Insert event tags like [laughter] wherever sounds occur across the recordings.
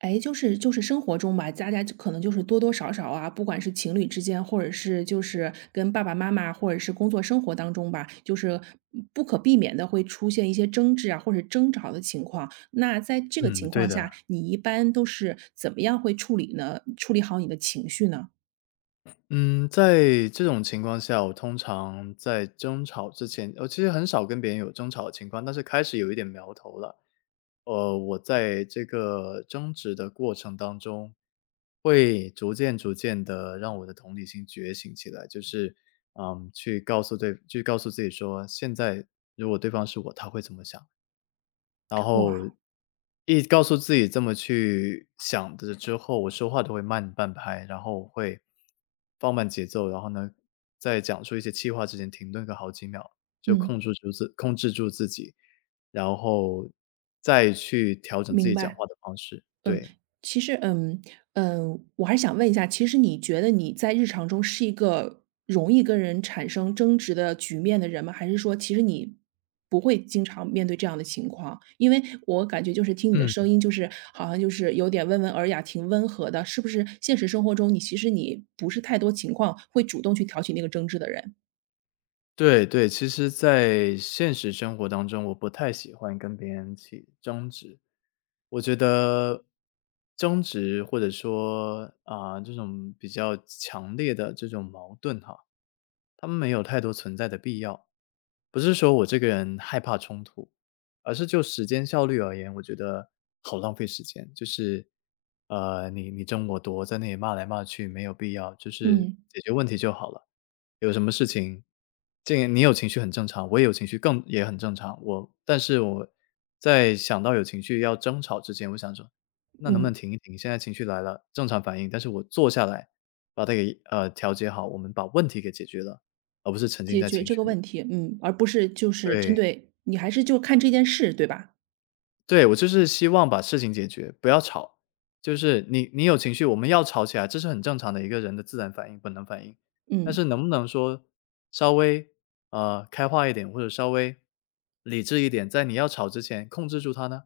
哎，就是生活中吧，大家就可能就是多多少少啊，不管是情侣之间，或者是就是跟爸爸妈妈，或者是工作生活当中吧，就是不可避免的会出现一些争执啊，或者争吵的情况。那在这个嗯，情对况的。下，你一般都是怎么样会处理呢？处理好你的情绪呢？嗯，在这种情况下，我通常在争吵之前我其实很少跟别人有争吵的情况，但是开始有一点苗头了。我在这个争执的过程当中，会逐渐的让我的同理心觉醒起来，就是，嗯，去告诉自己说，现在如果对方是我，他会怎么想？然后哇，一告诉自己这么去想的之后，我说话都会慢半拍，然后会放慢节奏，然后呢，在讲出一些气话之前停顿个好几秒，就嗯，控制住自己，然后再去调整自明己讲白。话的方式，嗯，对。其实，嗯，嗯，我还是想问一下，其实你觉得你在日常中是一个容易跟人产生争执的局面的人吗？还是说其实你不会经常面对这样的情况？因为我感觉就是听你的声嗯。音，就是好像就是有点温文尔雅，挺温和的，是不是现实生活中你其实你不是太多情况会主动去挑起那个争执的人？对对，其实在现实生活当中，我不太喜欢跟别人起争执。我觉得争执或者说啊、这种比较强烈的这种矛盾哈，他们没有太多存在的必要。不是说我这个人害怕冲突，而是就时间效率而言，我觉得好浪费时间。就是，你争我夺，在那里骂来骂去没有必要，就是嗯解决问题就好了。有什么事情，这你有情绪很正常，我也有情绪更也很正常。但是我在想到有情绪要争吵之前，我想说，那能不能嗯，停一停？现在情绪来了，正常反应，但是我坐下来把它给调节好，我们把问题给解决了，而不是沉浸解在决情这绪个里。问题，嗯，而不是就是针对，对你，还是就看这件事，对吧？对，我就是希望把事情解决，不要吵。就是你有情绪，我们要吵起来，这是很正常的一个人的自然反应、本能反应。但嗯是能不能说稍微，开化一点，或者稍微理智一点，在你要吵之前控制住它呢？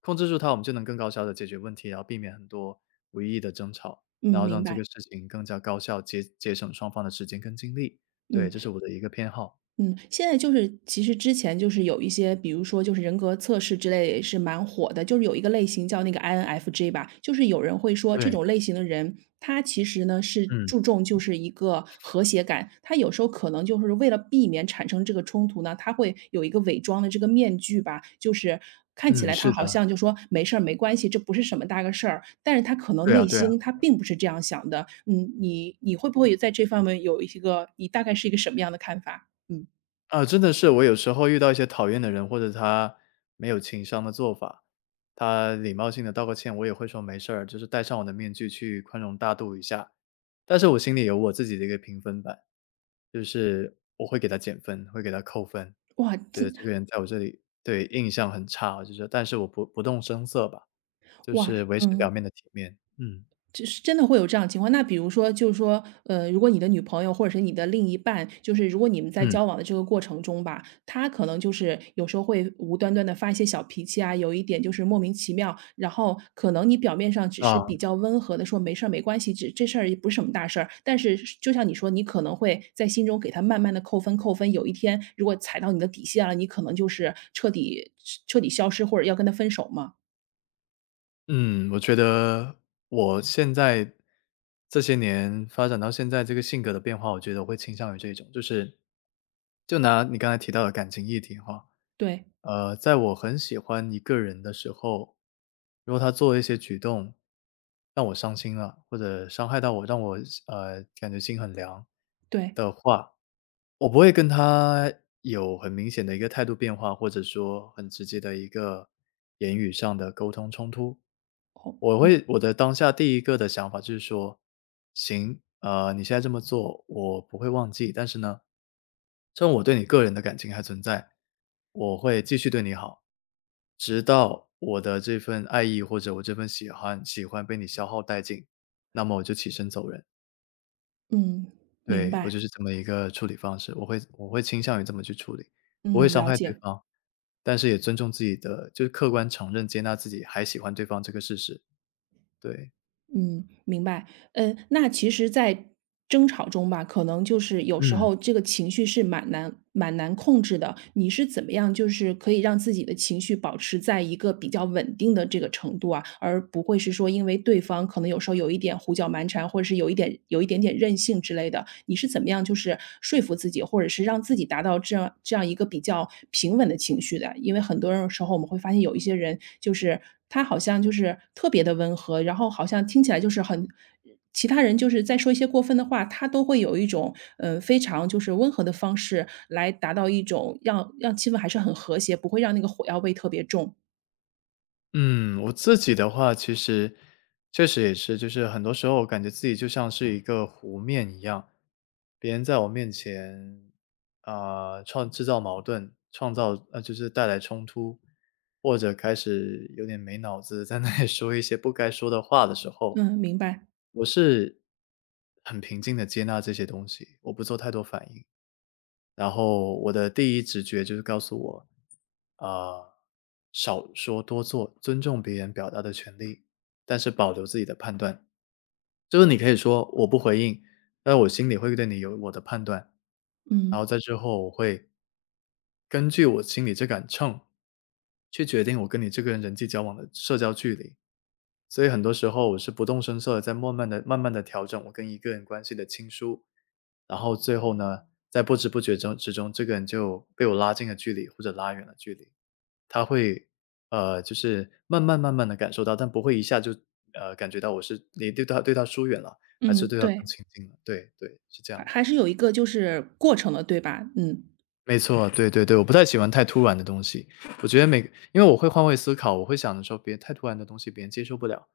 控制住它，我们就能更高效的解决问题，然后避免很多无意义的争吵，嗯，然后明让这个白，事情更加高效，节省双方的时间跟精力。对，嗯。这是我的一个偏好。嗯，现在就是其实之前就是有一些，比如说就是人格测试之类是蛮火的，就是有一个类型叫那个 INFJ 吧，就是有人会说这对，种类型的人，他其实呢是嗯，注重就是一个和谐感，他有时候可能就是为了避免产生这个冲突呢，他会有一个伪装的这个面具吧，就是看起嗯，来他是好的，像就说没事儿没关系，这不是什么大个事儿，但是他可能对啊内对啊。心他并不是这样想的。嗯，你会不会在这方面有一个你大概是一个什么样的看法？嗯。啊，真的是，我有时候遇到一些讨厌的人，或者他没有情商的做法，他礼貌性的道个歉，我也会说没事儿，就是戴上我的面具去宽容大度一下。但是我心里有我自己的一个评分板，就是我会给他减分，会给他扣分，哇，觉这得这个人在我这里对印象很差，就是但是我不动声色吧，就哇，是维持表嗯，面的体面。嗯，就是真的会有这样的情况。那比如说，就是说，如果你的女朋友或者是你的另一半，就是如果你们在嗯，交往的这个过程中吧，她可能就是有时候会无端端的发一些小脾气啊，有一点就是莫名其妙。然后可能你表面上只是啊。比较温和的说没事儿没关系，这事儿也不是什么大事儿。但是就像你说，你可能会在心中给他慢慢的扣分扣分。有一天如果踩到你的底线了，你可能就是彻底彻底消失，或者要跟他分手嘛。嗯，我觉得我现在这些年发展到现在这个性格的变化，我觉得我会倾向于这种，就是就拿你刚才提到的感情议题哈，对在我很喜欢一个人的时候，如果他做了一些举动让我伤心了，或者伤害到我，让我感觉心很凉，对。我不会跟他有很明显的一个态度变化，或者说很直接的一个言语上的沟通冲突。哦，你我的当下第一个的想法就是说，行，你现在这么做，我不会忘记，但是呢，趁我对你个人的感情还存在，我会继续对你好，直到我的这份爱意或者我这份喜欢被你消耗殆尽，那么我就起身走人。嗯，明对，我白，就是这么一个处理方式，我会倾向于这么去处理，不会嗯，伤了害对解，方，但是也尊重自己的，就是客观承认接纳自己还喜欢对方这个事实。对，嗯，明白。嗯，那其实在争吵中吧，可能就是有时嗯。候这个情绪是蛮难蛮难控制的。你是怎么样，就是可以让自己的情绪保持在一个比较稳定的这个程度啊，而不会是说因为对方可能有时候有一点胡搅蛮缠，或者是有一点有一点点任性之类的，你是怎么样就是说服自己，或者是让自己达到这样这样一个比较平稳的情绪的？因为很多人时候我们会发现有一些人就是他好像就是特别的温和，然后好像听起来就是很其他人就是再说一些过分的话，他都会有一种，非常就是温和的方式来达到一种让让气氛还是很和谐，不会让那个火药味特别重。嗯，我自己的话，其实确实也是，就是很多时候我感觉自己就像是一个湖面一样，别人在我面前制造矛盾，创造就是带来冲突，或者开始有点没脑子，在那里 [laughs] 说一些不该说的话的时候，嗯，明白。我是很平静的接纳这些东西，我不做太多反应。然后我的第一直觉就是告诉我，啊，少说多做，尊重别人表达的权利，但是保留自己的判断。就是你可以说我不回应，但我心里会对你有我的判断，然后嗯，在之后我会根据我心里这杆秤，去决定我跟你这个人人际交往的社交距离。所以很多时候我是不动声色的，在慢慢的、慢慢的调整我跟一个人关系的亲疏。然后最后呢，在不知不觉之中，这个人就被我拉近了距离或者拉远了距离。他会，就是慢慢慢慢的感受到，但不会一下就，感觉到我对他疏远了，还是嗯，对他更对，亲近了。对对，是这样还的。还是有一个就是过程的，对吧？嗯，没错，对对对，我不太喜欢太突然的东西。我觉得每因为我会换位思考，我会想着说别太突然的东西别人接受不了，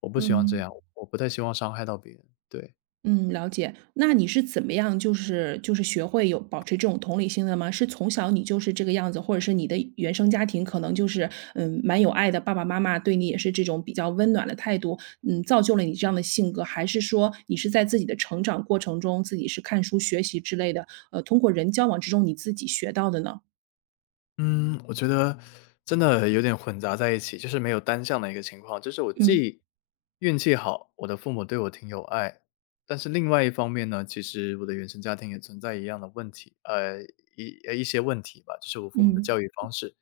我不希望这嗯。样，我不太希望伤害到别人，对。嗯，了解。那你是怎么样就是学会有保持这种同理心的吗？是从小你就是这个样子，或者是你的原生家庭可能就是，嗯，蛮有爱的，爸爸妈妈对你也是这种比较温暖的态度，嗯，造就了你这样的性格？还是说你是在自己的成长过程中，自己是看书学习之类的，通过人交往之中你自己学到的呢？嗯，我觉得真的有点混杂在一起，就是没有单向的一个情况。就是我嗯，既运气好，我的父母对我挺有爱，但是另外一方面呢，其实我的原生家庭也存在一样的问题，一些问题吧，就是我父母的嗯，教育方式，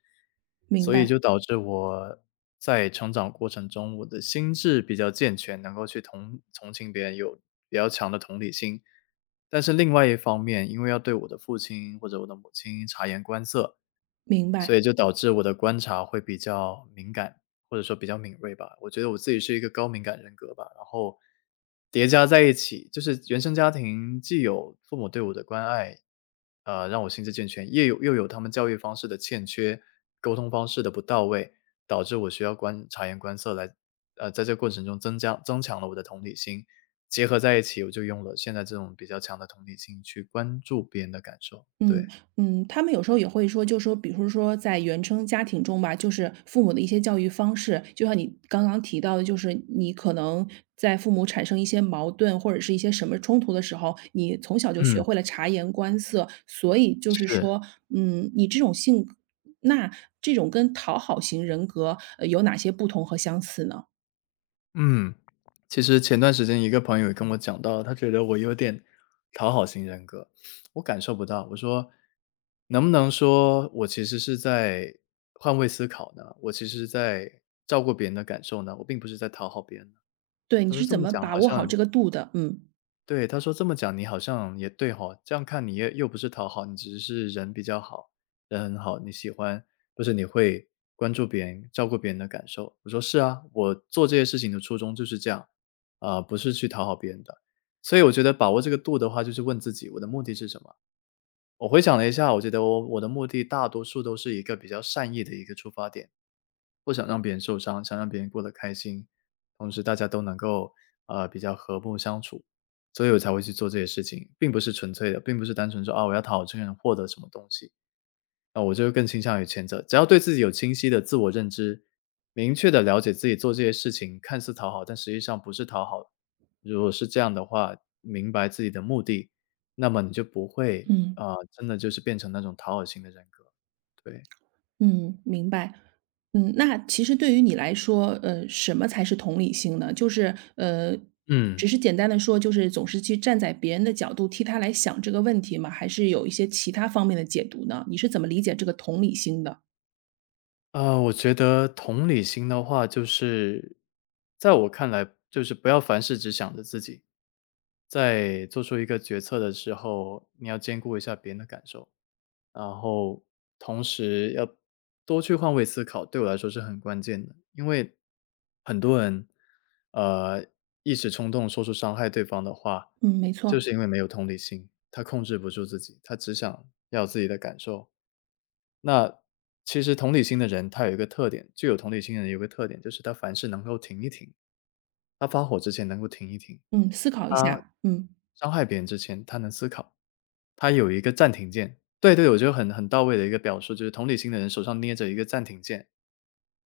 明所以白，就导致我在成长过程中，我的心智比较健全，能够去同情别人，有比较强的同理心。但是另外一方面，因为要对我的父亲或者我的母亲察言观色，明所白。以就导致我的观察会比较敏感，或者说比较敏锐吧。我觉得我自己是一个高敏感人格吧，然后叠加在一起，就是原生家庭既有父母对我的关爱，让我心智健全，又有他们教育方式的欠缺，沟通方式的不到位，导致我需要观察言观色来，在这个过程中增强了我的同理心，结合在一起，我就用了现在这种比较强的同理心去关注别人的感受，嗯对。嗯，他们有时候也会说，就说比如说在原生家庭中吧，就是父母的一些教育方式，就像你刚刚提到的，就是你可能在父母产生一些矛盾或者是一些什么冲突的时候，你从小就学嗯，会了察言观色，所以就是是。说，嗯，你这种性格，那这种跟讨好型人格，有哪些不同和相似呢？嗯，其实前段时间一个朋友也跟我讲到，他觉得我有点讨好型人格，我感受不到。我说，能不能说我其实是在换位思考呢？我其实是在照顾别人的感受呢，我并不是在讨好别人呢。对，你他说是这怎么么讲把好握好像这个度的？嗯对，他说这么讲你好像也对哈，这样看你也又不是讨好，你只是人比较好，人很好，你喜欢，或者你会关注别人，照顾别人的感受。我说是啊，我做这些事情的初衷就是这样，啊、不是去讨好别人的。所以我觉得把握这个度的话，就是问自己，我的目的是什么？我回想了一下，我觉得我的目的大多数都是一个比较善意的一个出发点，不想让别人受伤，想让别人过得开心，同时大家都能够比较和睦相处，所以我才会去做这些事情，并不是纯粹的，并不是单纯说啊我要讨好这个人获得什么东西，啊我就会更倾向于前者。只要对自己有清晰的自我认知，明确的了解自己做这些事情看似讨好，但实际上不是讨好。如果是这样的话，明白自己的目的，那么你就不会嗯。啊、真的就是变成那种讨好型的人格。对，嗯，明白。嗯，那其实对于你来说，什么才是同理心呢？就是，嗯，只是简单的说，就是总是去站在别人的角度替他来想这个问题吗？还是有一些其他方面的解读呢？你是怎么理解这个同理心的？我觉得同理心的话，就是在我看来，就是不要凡事只想着自己，在做出一个决策的时候，你要兼顾一下别人的感受，然后同时要多去换位思考，对我来说是很关键的。因为很多人，呃，一时冲动说出伤害对方的话，嗯，没就错。是因为没有同理心，他控制不住自己，他只想要自己的感受。那其实同理心的人，他有一个特点，具有同理心的人有个特点，就是他凡事能够停一停，他发火之前能够停一停，嗯，思考一他下。嗯伤害别人之前，他能思考，他有一个暂停键。对对，我觉得很到位的一个表述，就是同理心的人手上捏着一个暂停键，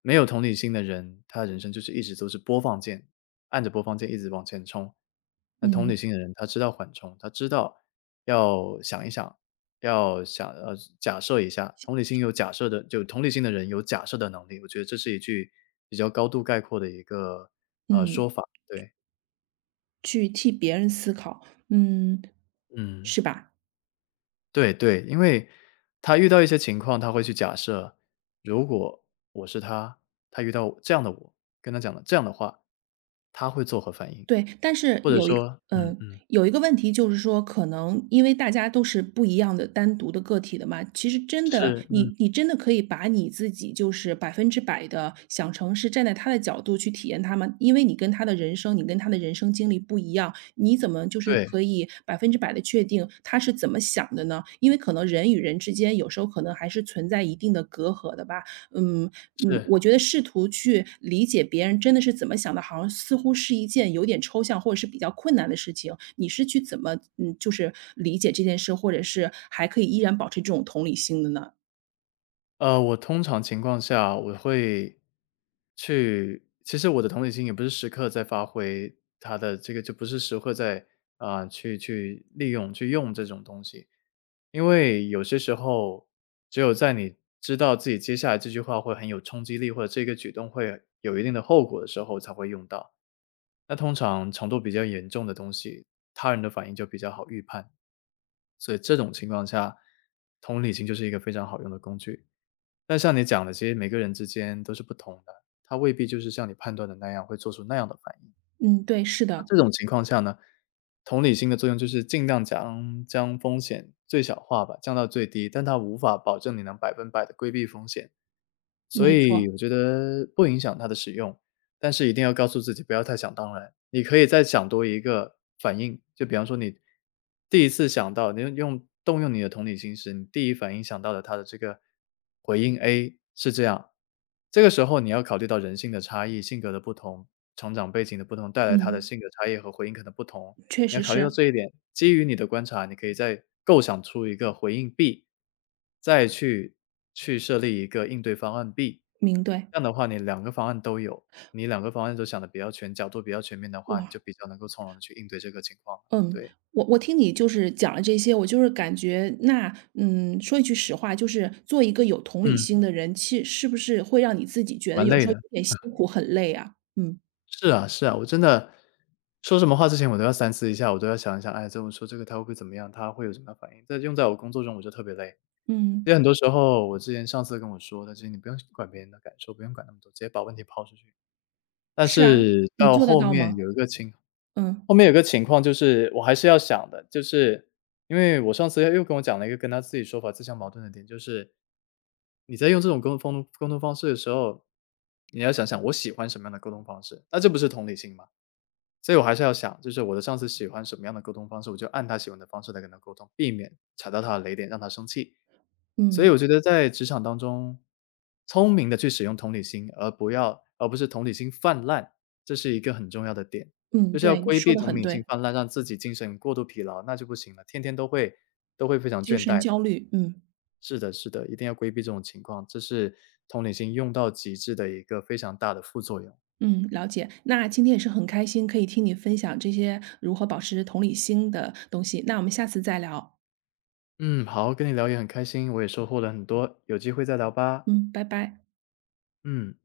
没有同理心的人，他的人生就是一直都是播放键，按着播放键一直往前冲。那同理嗯心的人，他知道缓冲，他知道要想一想，要想假设一下，同理心有假设的，就同理心的人有假设的能力，我觉得这是一句比较高度概括的一个。嗯，对，去替别人思考。嗯，嗯。是吧？对对，因为他遇到一些情况，他会去假设，如果我是他，他遇到这样的我，跟他讲了这样的话，他会作何反应？对，但是或者有一个说嗯嗯，嗯，有一个问题就是说，可能因为大家都是不一样的单独的个体的嘛，其实真的，是，嗯，你真的可以把你自己就是百分之百的想成是站在他的角度去体验他吗？因为你跟他的人生，你跟他的人生经历不一样，你怎么就是对，可以百分之百的确定他是怎么想的呢？因为可能人与人之间有时候可能还是存在一定的隔阂的吧，嗯嗯，是。我觉得试图去理解别人真的是怎么想的，好像似乎是一件有点抽象或者是比较困难的事情。你是去怎么嗯，就是理解这件事，或者是还可以依然保持这种同理心的呢？我通常情况下我会去其实我的同理心也不是时刻在发挥他的这个就不是时刻在，啊，去利用去用这种东西。因为有些时候，只有在你知道自己接下来这句话会很有冲击力，或者这个举动会有一定的后果的时候才会用到。那通常程度比较严重的东西，他人的反应就比较好预判，所以这种情况下，同理心就是一个非常好用的工具。但像你讲的，其实每个人之间都是不同的，他未必就是像你判断的那样会做出那样的反应。嗯，对，是那的，这种情况下呢，同理心的作用就是尽量将风险最小化吧，降到最低，但它无法保证你能百分百的规避风险。所没错，以我觉得不影响它的使用，但是一定要告诉自己不要太想当然。你可以再想多一个反应，就比方说你第一次想到，你动用你的同理心时，你第一反应想到的他的这个回应 A 是这样，这个时候你要考虑到人性的差异、性格的不同、成长背景的不同，带来他的嗯，性格差异和回应可能不同。确你要实考虑到是，这一点，基于你的观察，你可以再构想出一个回应 B，再去设立一个应对方案 B。明对，这样的话，你两个方案都有，你两个方案都想的比较全，角度比较全面的话，你就哇，比较能够从容的去应对这个情况了。嗯。对。我听你就是讲了这些，我就是感觉那嗯，说一句实话，就是做一个有同理心嗯。的人，其实是不是会让你自己觉得蛮有累时候的，有点辛苦、很累啊？嗯是啊是啊，我真的说什么话之前我都要三思一下，我都要想一想，哎，这么说这个他会不会怎么样？他会有什么样反应？这用在我工作中我就特别累。嗯。其实很多时候，我之前上司跟我说的，就是你不用管别人的感受，不用管那么多，直接把问题抛出去。但是啊，是你到做得后到面吗？有一个情嗯，后面有个情况就是我还是要想的，就是因为我上次又跟我讲了一个跟他自己说法自相矛盾的点，就是你在用这种沟通方式的时候，你要想想我喜欢什么样的沟通方式，那这不是同理心吗？所以我还是要想，就是我的上司喜欢什么样的沟通方式，我就按他喜欢的方式来跟他沟通，避免踩到他的雷点，让他生气。所以嗯，我觉得在职场当中，聪明的去使用同理心，而不是同理心泛滥，这是一个很重要的点。嗯，就是要对，你规避说的同很频性对，泛滥，让自己精神过度疲劳，那就不行了，天天都会非常精倦神怠焦的。虑，嗯，是的是的，一定要规避这种情况，这是同理心用到极致的一个非常大的副作用。嗯，了解。那今天也是很开心可以听你分享这些如何保持同理心的东西，那我们下次再聊，嗯，好，跟你聊也很开心，我也收获了很多，有机会再聊吧，嗯，拜拜。嗯。